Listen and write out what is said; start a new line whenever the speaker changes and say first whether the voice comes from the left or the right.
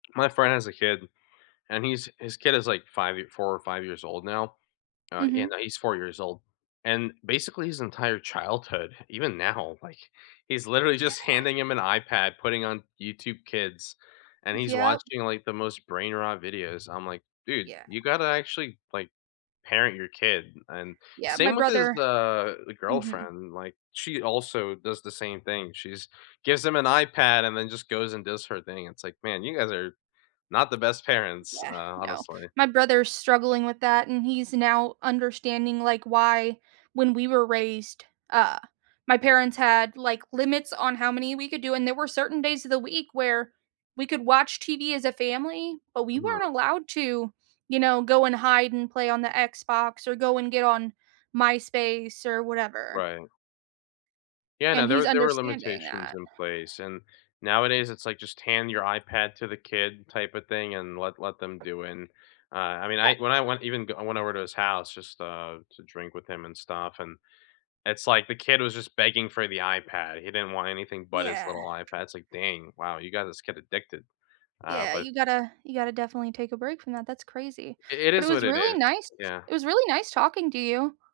left: My friend has a kid, and he's his kid is, like, 5 yea 4 or 5 years old now. Uh, yeah,
right: Mhm.
left: no, he's 4 years old. And, basically, his entire childhood, even now, like, he's literally just
right: Yeah.
left: handing him an iPad, putting on YouTube Kids, and he's
right: Yep.
left: watching, like, the most brain rot videos, I'm like, "Dude,
right: Yeah.
left: you gotta actually, like, parent your kid." And,
right: Yeah, my
left: same with his,
right: brother
left: uh the
right: mhm.
left: girlfriend. Like, she also does the same thing, she just gives him an iPad, and then just goes and does her thing. It's like, "Man, you guys are not the best parents,
right: Yeah,
left: uh,
right: no.
left: honestly."
right: My brother's struggling with that, and he's now understanding, like, why, when we were raised, uh, my parents had, like, limits on how many we could do, and there were certain days of the week where, we could watch TV as a family, but we weren't
left: Hmm.
right: allowed to, you know, go and hide and play on the Xbox, or go and get on MySpace or whatever.
left: Right. Yeah, no.
right: And
left: There
right: he's
left: were there were
right: understanding
left: limitations
right: that.
left: in place, and, nowadays, it's like, just hand your iPad to the kid, type of thing, and let let them do it, uh, I mean, I
right: Yep.
left: when I went even go I went over to his house, just, uh, to drink with him and stuff, and, it's like the kid was just begging for the iPad, he didn't want anything but his
right: Yeah.
left: little iPad. It's like, "Dang. Wow, you got this kid addicted." Uh,
right: Yeah,
left: but
right: you gotta you gotta definitely take a break from that, that's crazy.
left: I it
right: But it
left: is
right: was
left: what it
right: really
left: is.
right: nice
left: Yeah.
right: it was really nice talking to you.